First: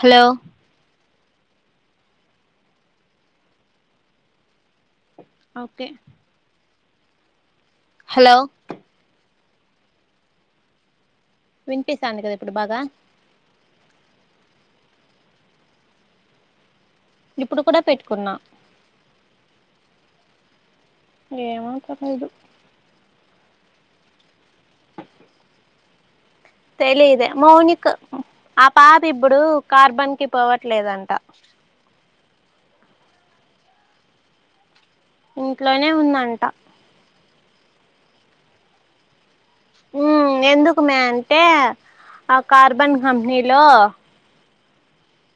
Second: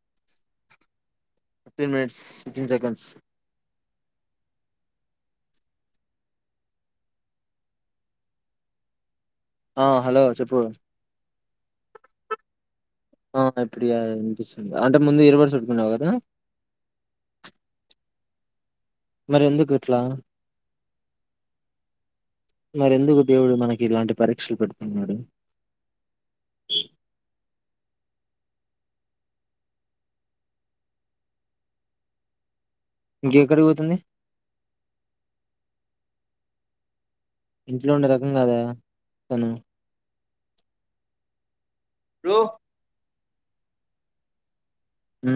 hello fifteen minutes fifteen seconds okay hello ఆ hello చెప్పు వినిపిస్తాంది కదా ఇప్పుడు బాగా ఆ ఇప్పుడు ఇడ వినిపిస్తుంది అంటే ముందు ఇయర్ ఫోన్స్ పెట్టుకున్నావ్ కదా ఇప్పుడు కూడా పెట్టుకున్నా మరి ఎందుకు ఇట్లా ఏమో తెలీదు మరి ఎందుకు దేవుడు మనకి ఇలాంటి పరిక్ తెలిదే మౌని క ఆ పాప ఇప్పుడు కార్బన్ కి పోవట్లేదంట ఇంకేక్కడికి పోతుంది ఇంట్లోనే ఉందంట ఇంట్లో ఉండే రకం కాదే ఊ ఎందుకు మే అంటే ఆ బ్రో కార్బన్ కంపెనీ లో హు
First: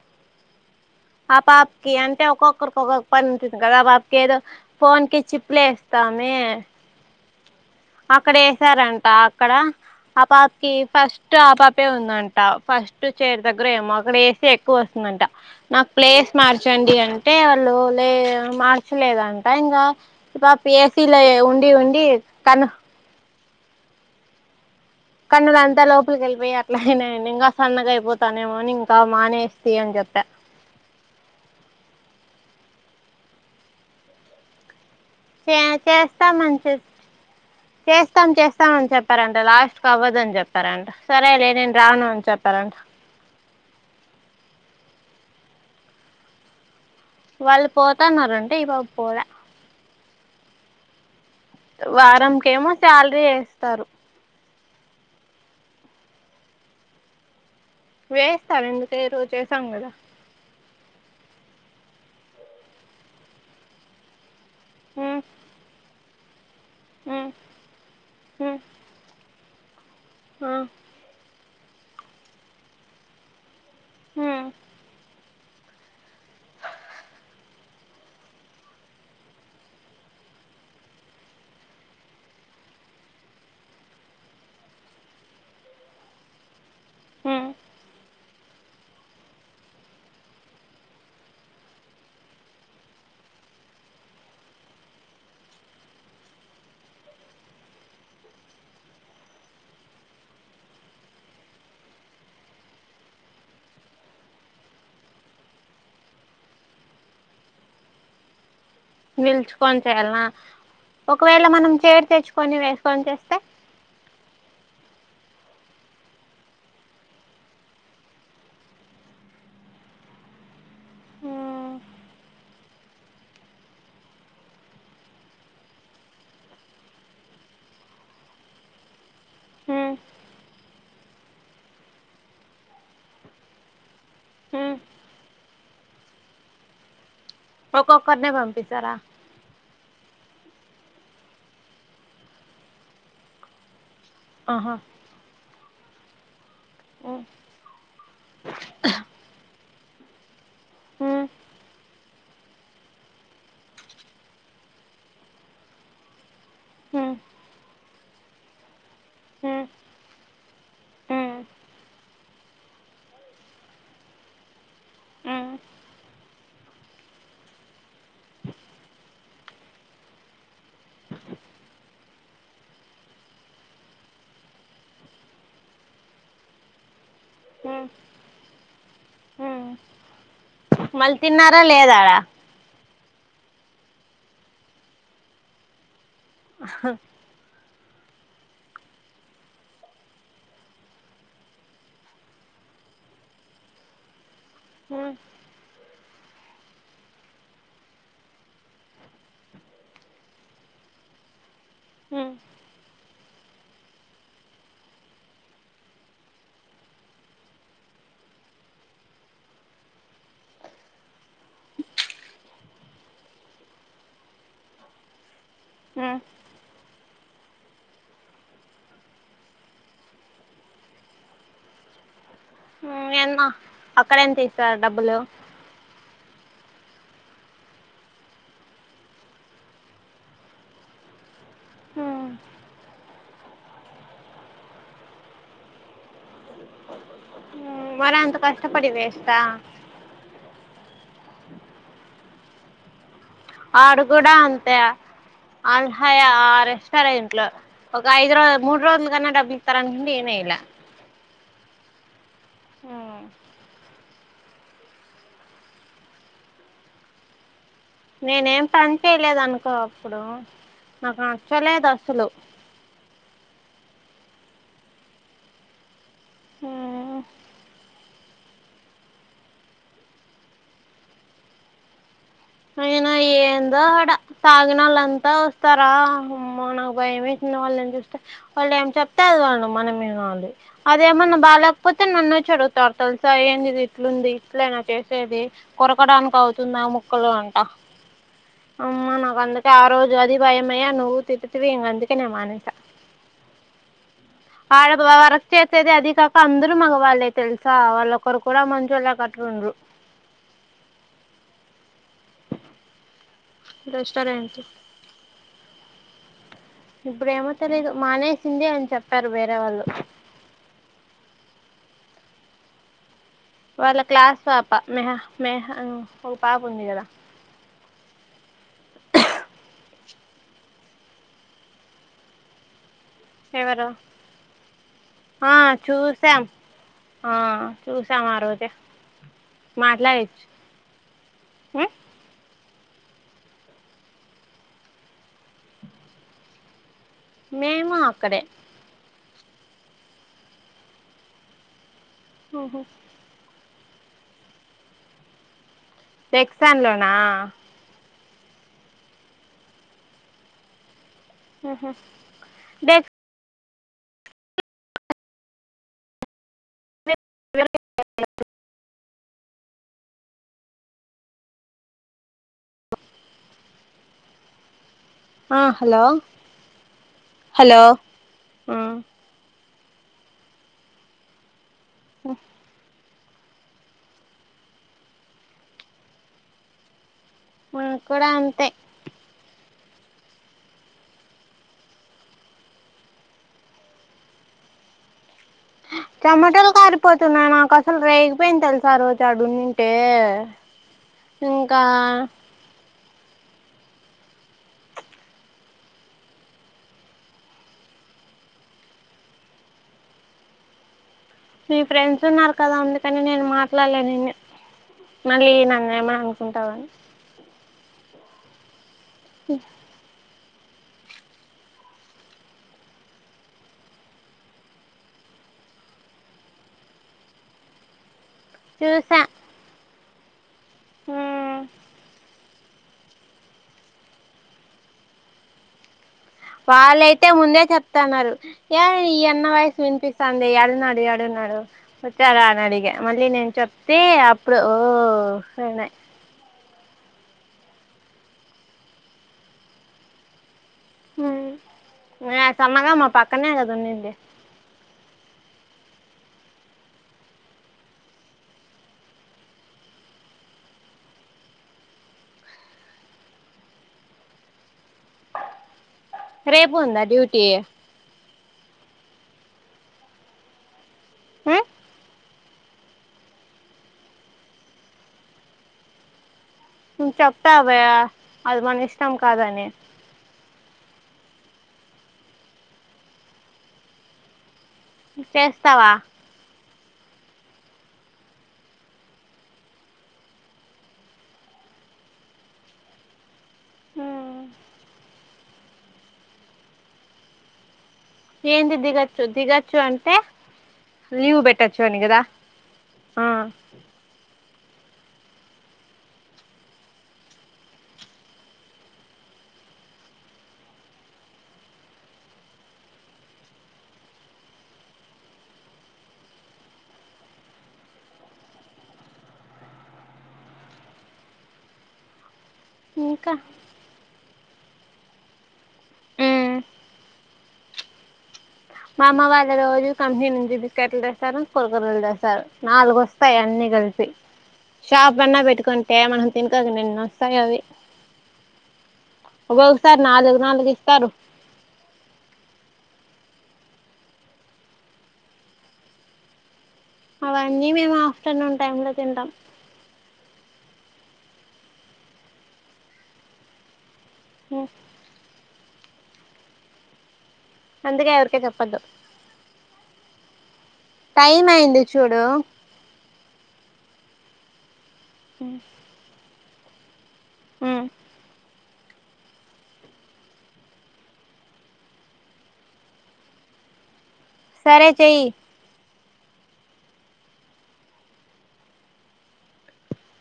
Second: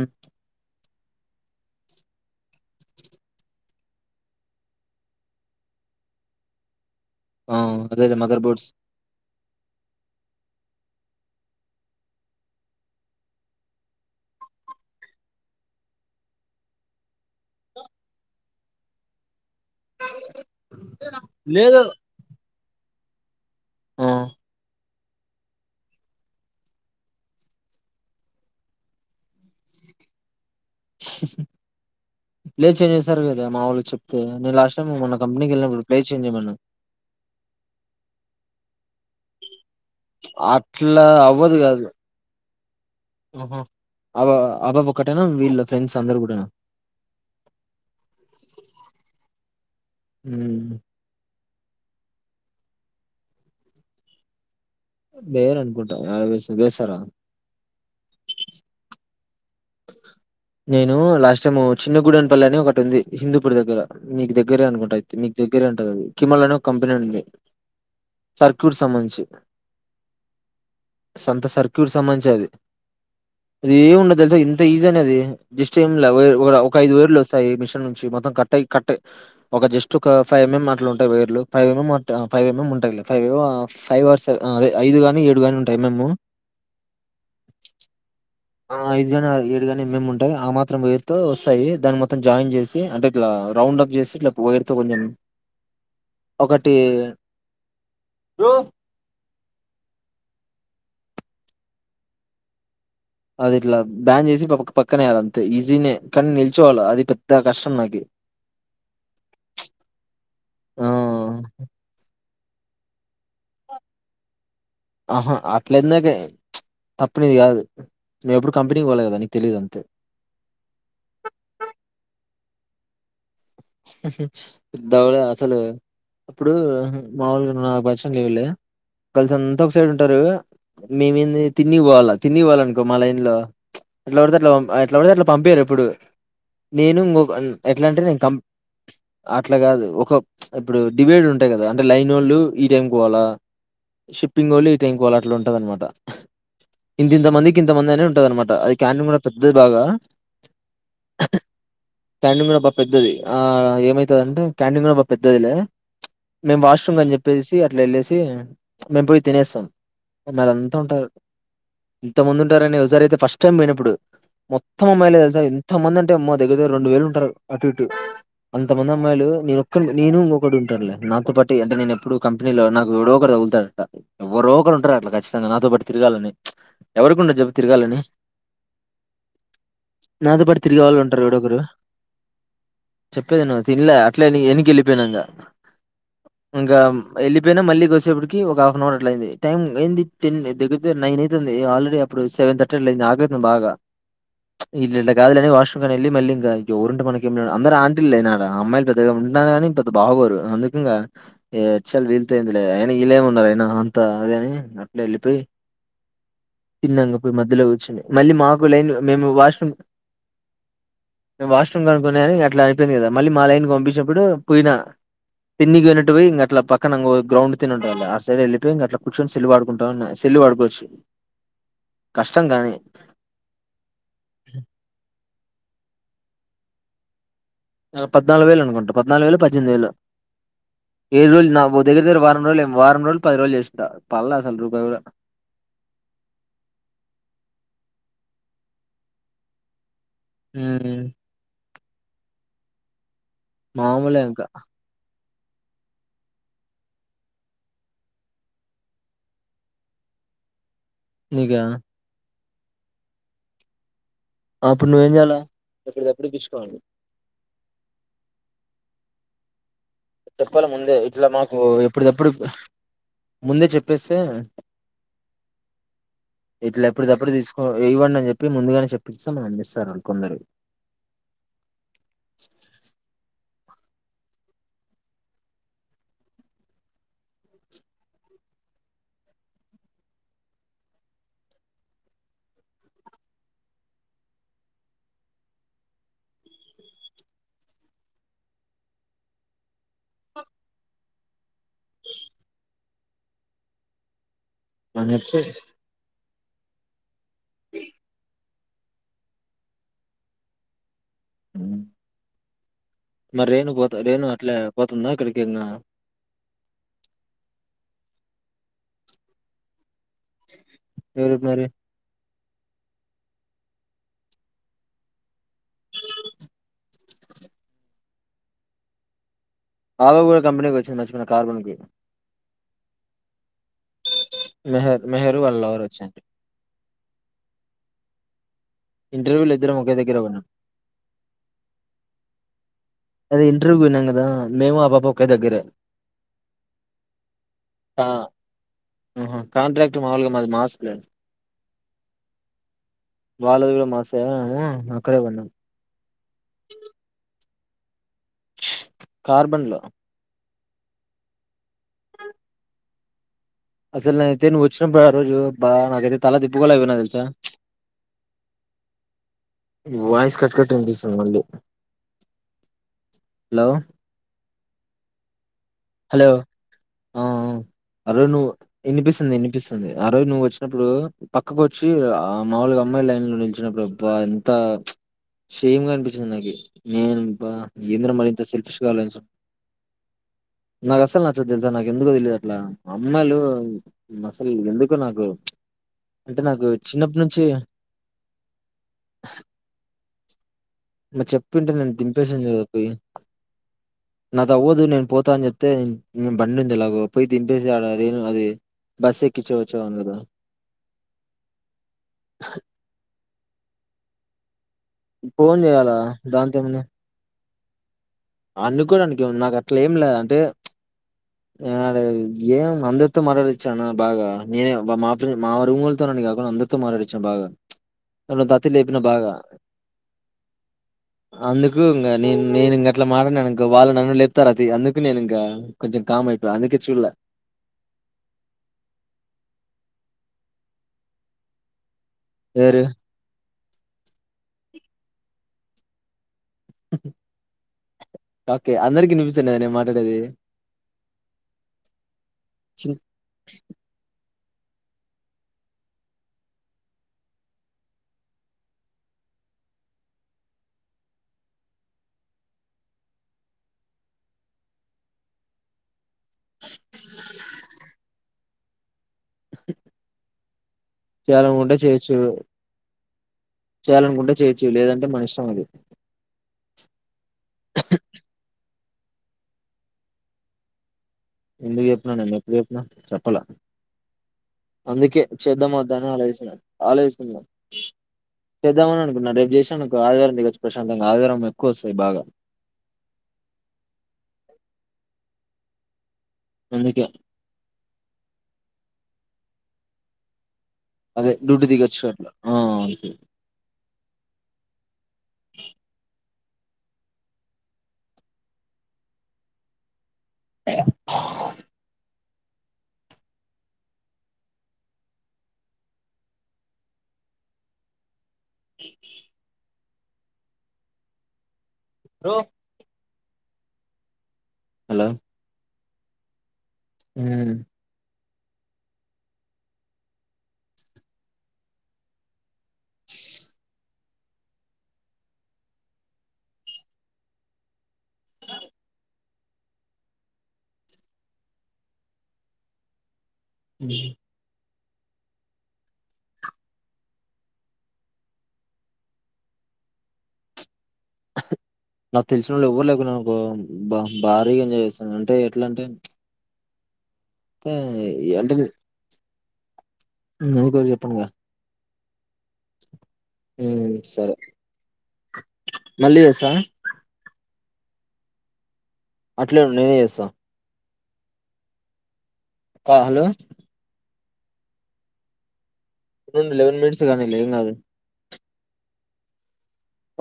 ఆ పాపకి అంటే ఒక్కొక్కరికి ఒక్కొక్క పని ఉంటుంది కదా ఆ పాపకి ఏదో ఫోన్ కి చిప్పులేస్తామే ఆ అదేలే అక్కడ మదర్ బోర్డ్స్ వేసారంట అక్కడ ఆ పాప చైర్ కీ ఫస్ట్ ఆపాపే ఉందంట ఫస్ట్ చైర్ దగ్గర ఏమో అక్కడ ఏసీ ఎక్కువ వస్తుందంట నాకు ప్లేస్ మార్చండి అంటే వాళ్ళు లే మార్చలేద అంట లేదంట ఇన్గా ఈ పాప ఏసీలో ఉండి లేదు ఉండి కను ఆ కన్నులంతా లోపలికి వెళ్ళిపోయి అట్లా అయినాయండి ఇంకా సన్నగా అయిపోతానేమో అని ఇంకా మానేస్తి అని చెప్పా లేదు చేసేసారు కదా మా వాళ్ళకి చెప్తే నేను లాస్ట్ టైం మొన్న కంపెనీకి చే వెళ్ళినప్పుడు ప్లేస్ చేంజ్ చేస్తాం చేయమన్నా మంచి చేస్తాం చేస్తాం చేస్తామని చెప్పారంట లాస్ట్ లాస్ట్ అవ్వదని చెప్పారంట అట్లా సరేలే నేను రాను అని చెప్పా కరెంట్ ఓ హో ఆ పా ఆ పాప ఒకటేనా వీళ్ళ ఫ్రెండ్స్ అందరు కూడానా వాళ్ళు పోతన్నరంట ఈ పాప పోలే హు వారంకేమో శాలరీ యేస్తారు బేర అనుకుంటా వే బేసారా వేస్తారు ఎందుకెయరు చేసాం గదా నేను లాస్ట్ టైమ్ చిన్న గుూడని పల్లిని ఒకటి ఉంది హిందూపూర్ దగ్గర మీకు దగ్గర ద్గర అనుకుంటా తె ఉమ్ మీకు దగ్గరే అంట అది కిమలను కంపెనీ ఉంది ఉమ్ ఉమ్ సర్క్యూట్ సంబంధించి ఆ కొంత సర్క్యూట్ సంబంధించి అది అది ఏమి ఉండదు తెలుసా ఉమ్ ఇంత ఈజీ అని అది జస్ట్ ఏం లా ఒక ఐదు వేర్లు వస్తాయి మిషన్ నుంచి మొత్తం కట్ కట్ ఒక జస్ట్ ఒక ఫైవ్ ఎంఎం అట్లు ఉంటాయి వైర్లు ఫైవ్ ఎంఎం ఫైవ్ ఎంఎం ఉంటాయి ఫైవ్ ఫైవ్ అవర్స్ అదే ఐదు గాని ఏడు గాని ఉంటా ఎంఎం హు ఆ ఐదుగాని ఏడుగానీ మేముంటే ఆ మాత్రం వైరుతో వస్తాయి దాన్ని మొత్తం జాయిన్ చేసి అంటే ఇట్లా రౌండ్ అప్ చేసి ఇలా కూలర్ తో కొంచెం ఒకటి అది ఇట్లా బ్యాన్ చేసి ప పక్కనేయ్యాలి అంతే ఈజీనే కానీ నిల్చోవాల అది పెద్ద కష్టం నాకి నిలుచుకొని చేయాలనా ఆ ఒకవేళ మనం చైర్ తెచ్చు కొని వేసుకొని చేస్తే ఆహా అట్లాందకే తప్పు నీది కాదు నువ్వు ఎప్పుడు కంపెనీకి పోవాలి కదా నీకు తెలిదు అంతే ఉమ్ హు పెద్దగా అసలు ఇప్పుడూ మామూలుగా నువ్వు నాకు పరిచయం లేవు లే గర్ల్స్ అంతా ఒకే సైడ్ ఉమ్ ఉంటారు మేము ఏంది తిన్నీకి పోవాలా తిన్నీకి పోవాలే అనుకో మా లైన్లో చుప్ ఉమ్ ఎట్లపడితే అట్లా పంపియ్యారు ఎప్పుడు నేను ఎట్లాంటే నేను ఒక్కొక్కరినే కం పంపిస్తారా అట్లాగాదు ఒకప్పు ఇప్పుడు డివైడర్ ఉంటాయి కదా అంటే లైనోళ్ళు ఈ టైంకి పోవాలా షిప్పంగోళ్ళు ఆహా ఈ టైంకి పోవాళ్ల అట్లా ఉంటదన్నమాట ఇంత ఉమ్ ఇంత మందికి ఇంతమంది అనే ఉంటది అన్నమాట అది క్యాంటీన్ కూడా పెద్దది బాగా మ్ క్యాంటీన్కూడా బాగా పెద్దది ఆ ఏమైతదంటే క్యాంటీన్ కూడా బాగా పెద్దదిలే మేము వాష్రూమ్ అని ఉమ్ చెప్పేసి అట్లెల్లేసి చుప్ మేం పోయి ఉమ్ తినేస్తాం అమ్మాయిలు అంత ఉంటారు ఉమ్ ఇంత మంది ఉంటారు అని ఓ సారి ఐతే ఫస్ట్ టైమ్ పోయినప్పుడు మొత్తం అమ్మాయిలే తెలుసా ఉమ్ ఇంత మంది అంటే హమ్మ దగ్గర దగ్గర రెండు వేలు ఉంటారు అటు ఇటు అంతమంది అమ్మాయిలు నేనొక్కనే నేను ఇంకొకడు ఉంటారులే నాతో పాటే అంటే నేను ఎప్పుడు కంపెనీలో నాకు ఎవడో ఒకడు తదులుతాడట ఎవరో ఒకరు ఉంటారు అట్లా ఖచ్చితంగా నాతో పాటి తిరగాలని ఎవరికి ఉండదు చెప్పు ఉమ్ తిరగాలని ఉమ్ నాతో పాటు తిరిగే మళ్ళీ వాళ్ళుంటారు ఎవడో ఒకరు తిన్నారా లేదా ఆడ చెప్పేది విను తిన్లా అట్లా వెనక్కి వెళ్ళిపోయినా ఇంగ ఇంకా వెళ్ళిపోయినా మళ్ళీకి వస్త వచ్చేటప్పటికి ఒక హాఫ్ అన్ అవర్ అట్లా అయింది టైమ్ ఏంది టెన్ దగ్గరతే నైన్ అవుతుంది ఆల్రెడీ అప్పుడు సెవెన్ థర్టీ అట్ల అయింది ఆకలి అయితుంది బాగా ఇది ఇట్ల ఉమ్ కాదు గానీ వాష్ మళ్ళీ మళ్ళీ ఇంకా ఎవరు ఉంటే మనకి అందరు ఆంటీలు ఆ నాడ అమ్మాయిలు పెద్దగా ఉన్న కాని పెద్దగా బాగోరు అందుకు ఇంకా ఏ చల్ ఉమ్ వీళ్ళతొందిలే ఐన ఇల్లేమో ఎవరైనా అంత అదే అని అట్లే ఎల్లిపోయి తిన్నాంక పోయి మధ్యలో కూర్చుని మళ్ళీ మాకు లైన్ మేము వాష్రూమ్ వాష్రూమ్ అనుకొని గాని ఇట్లా అయిపోయింది కదా మళ్ళీ మా లైన్ కి పంపించినప్పుడు పోయినా తిన్నికి పోయినట్టు ఉమ్ పోయి ఇంక అట్లా పక్ అక్కడ ను గ్రౌండ్ తీరు ఉంటది ఆ సైడ్ వెళ్ళిపోయి ఇంకా అట్లా కూర్చొని సెల్ వాడుకుంటా ఉన్నా సెల్ వాడుకోవచ్చు కష్టం కానీ నేన్న అక్కడ ఎంత ఇస్తారు డబ్బులు పద్నాలుగు వేలు అనుకుంటా పద్నాలుగు వేలో పద్దెనిమిది వేలో ఏడు రోజులు నా దగ్గర దగ్గర ఉమ్ వారం రోజులు ఏ వారం రోజులు పది రోజులు చేసిన పల్లా అసల్ రూపాయి కూడా ఉమ్ మరి అంత కష్టపడి వెస్టా ఉహు ఆడు మామూలే కూడా ఇంకా అంతే అల్హాయ ఆ రెస్టారెంట్ లో ఒక ఐదు రోజు మూడు రోజుల కన్నా డబ్బు ఇస్తారండి ఇయానే ఇయలా నీకా ఉమ్ ఆ అప్పుడు నువ్వేం చేయాలా ఎప్పటికప్పుడు చూపిచుకోవాలి నేనేం పని చేయలేదు అనుకో అప్పుడు చెప్పాలి ముందే నాకు ఇట్లా మాకు నచ్చలేదు ఎప్పుడి అసలు తప్పుడు ముందే చెప్పేస్తే ఇట్లా ఎప్పుడు తప్పుడు తీసుకో ఇవ్వండి చెప్పి ముందుగానే చెప్పిస్తా మ అందిస్తారు వాళ్ళ కొందరు అయినా ఏందో అడా తాగిన వాళ్ళంతా వస్తారా నాకు భయంమ వేసింది వాళ్ళ ఏం చూస్తే వాళ్ళు ఏం చెప్తే అది వాళ్ళు మనం వినాలి అదేమన్నా బాగాలేకపోతే నన్న చడుగుతారు తెలుసా ఏంటి ఇది ఇట్లుంది ఇట్లయినా చేసేది కొరకడానికి అవుతుందా కొల్ంట అమ్మా నాకు వ ఆ రోజు అది భయమై నువ్వు ఇవి అందుకేనేే మానేస్త ఆ అని బ చెప్పి రక్త ఇతతే అదిిక అందరూ మగవాళ్ళే తెలుసా వాళ్ళొ ఒకరు కూడా మంచోళ్లకు అట్లా ఉండరు అ మరి రేణు పోత రేణు అట్లా రెస్టారెంట్ పోతుందా అక్కడికి ఇకా ఇప్పుడు ఏమో తెలీదు మానేసింది అని చెప్పారు వేరే వాళ్ళు ఎవరుపు మరి వాళ్ళ క్లాస్ పాప మెహ మేహ పాప ఉంది కదా ఆమె కూడా కంపెనీకి వచ్చింది నచ్చున కార్బన్కి ఎవరు మెహర్ మెహర్ ఆ వాళ్ళ లవర్ వచ్చారు చూసాం ఆ చూసాం ఆ రోజే ఇంటర్వ్యూ లో ఇద్దరం ఓకే దగ్గర ఉన్నాం మాట్లాడచ్చు అదే ఇంటర్వ్యూకు పోయినం కదా మేము ఆ పాప ఒకే దగ్గరే మేము ఆ అక్కడే ఆహా కాంట్రాక్ట్ మాములుగా మాది మాస్క్ లే ఓహో వాళ్ళది కూడా మాసైడ్ అక్కడే పన్నం టెక్సాన్ లోనా కార్బన్ లో ఊహు దే అసలు నేనయితే నువ్వు వచ్చినప్పుడు ఆ రోజు బా నాకైతే తల తిప్పుకొలక పోయినా ఇంక వాయిస్ కట్ కట్ వినిపిస్తుంది మళ్ళీ హలో హలో ఆ హలో హాలో నువ్వు ఆ వినిపిస్తుంది వినిప్ వినిపిస్తుంది ఆ రోజు నువ్వు వచ్చినప్పుడు పక్కకు వచ్చి వచ్చి మాముూలుగా అమ్మాయిలైన్ లైన్లో నిలిచినప్పుడు అబ్బా ఎంత షేమ్ గా అనిపించింది నాకు నేను అబ్బా మాకు ఏంద్ర కూడా మరి ఇంత అంతే సెల్ఫిష్గా ఆలోచిన్ నాకు అస్సలు నచ్చదు తెలుసా నాకు ఎందుకో తెలియదు అట్లా అమ్మాయిలు అసలు ఎందుకో నాకు అంటే నాకు చమటలు చిన్నప్పటి నుంచి కారిపోతున్నాయి నాకు అసలు రేగిపోయింది తెలుసా ఆ రోజూ ఆడ ఉన్నింటే మరి చెప్పింటే నేను దింపేసిందు కద పోయి నాతో అవ్వదు నేను పోతా అని చెప్తే బండి ఉంది ఎలాగో పోయి దింపేసి ఆడను అది బస్ ఎక్కించి వచ్చేవాన్ని కదా మీ ఫ్రెండ్స్ ఉన్నారు కదా అందుకని నేను మాట్లాడలే నిన్ను మళ్ళీ ఫోన్ నన్ను చేయాలా ఏమని దాంట్లో ఏమంది అనుకుంటావని అందుకూడా నాకు అట్లా ఏం లే అంటే ఆడ ఏం అందరితో మాటడిచ్చాను బాగా నేనే మా ఫ మా రుమొల్లతోనే కాకుండా అందరితో మాటడిచ్చాను బాగా అ దత్తిలు లేపిన చూసా బాగా మ్మ్ అందుకు ఇంగ నేను నేనింగ అట్లా మాటడిను ఇంక వాళ్ళు నన్ను లేపుతారు అతి అందుకు నేను ఇంక కొంచెం కామ్ అయిపోయా అందుకే చూడలే వాళ్ళైతే ముందే చెప్తాన్నారు ఏ ఈ యన్న వాయిస్ వినిపిస్త వినిపిస్థాన్దే యాడున్నాడు యాడున్నాడు వచ్చారాని ఎవరు అడిగే మళ్ళీ నేను చెప్తే అప్పుడు ఓ వేరున్నాయి ఓకే అందరికిీ వినిపిస్తాది కదా నేను మాట్లాడేది ఒగ యప్ప సన్న చి- మా పక్కనే కదా ఉన్నింది రేపు ఉంద డ్యూటీ ఆ చేయాలనుకుంటే చేయొచ్చు చేయాలనుకుంటే చేయచ్చు లేదంటే మన ఇష్టం అది చెప్తా అవయ అది మనిష్ ఇం కాదనేే ఎందుకు చెప్పిన నేను ఎప్పుడు చెప్పిన చెప్పలే అందుకే క్షేద్దమ చేస్తావా వుద్దా అని ఆలోచిస్తున్న ఆలోచిస్తున్నా చేద్దామని అనుకున్న రేపు చేసినాన్ అనుకో ఆదివారం దిగొచ్చు ప్రశాంతంగా ఆదివారం ఎక్కువ వస్తాయి బాగా అందుకే ఏంది దిగచ్చు దిగచ్చు అంటే అదే లీవ్ డ్యూటీ పెట్టచ్చు అని దిగొచ్చు కదా అట్లా ఆ అంతే ఆ బ్రో ఇంకా హలో ఉమ్ హు మా అమ్మ వాళ్ళు రోజు కంపెనీ నుంచి బిస్కెట్లు తెస్తారు కుర్కుర్లు తెస్తారు నాలుగు వస్తాయి అన్ని కలిసి షాప్ అన్నా పెట్టుకుంటే మనం తినకోకుండా ఎన్ని వస్తాయో అవి ఓగోగా సారీ నాలుగు నాలుగు ఇత్తరు అవన్నీ మేము ఆఫ్టర్నూన్ టైమ్ లో తింటాం నాకు తెలిసిన వొళ్ళు ఎవరు లేకపోయినారు అనుకో భారీగా ఎంజాయ్ చేస్తాను అంటే ఎట్లా అంటే అందుకే ఎవరికే చెప్పద్దు అ టైం అయింది చూడు హుం సరే మళ్ళీ వస్స ఆ అట్లే ఉండు నేనే చేస్తా కా హలో సరే చెయ్య [unintelligible] లెవెన్ మినిట్స్ కానీ లే ఏం కాదు కానీ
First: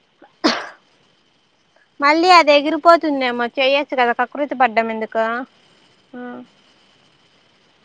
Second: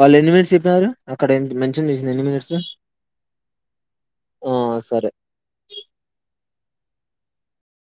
వాళ్ళు ఎన్ని మినిట్స్ చెప్పినారు అక్కడ ఎంత మెన్షన్ చేసింది ఎన్ని మళ్ళీ అది మినిట్స్ ఎగిరిపోతుందేమో చేయొచ్చు కదా ఆ కకృతి పడ్డం సరే ఎందుకు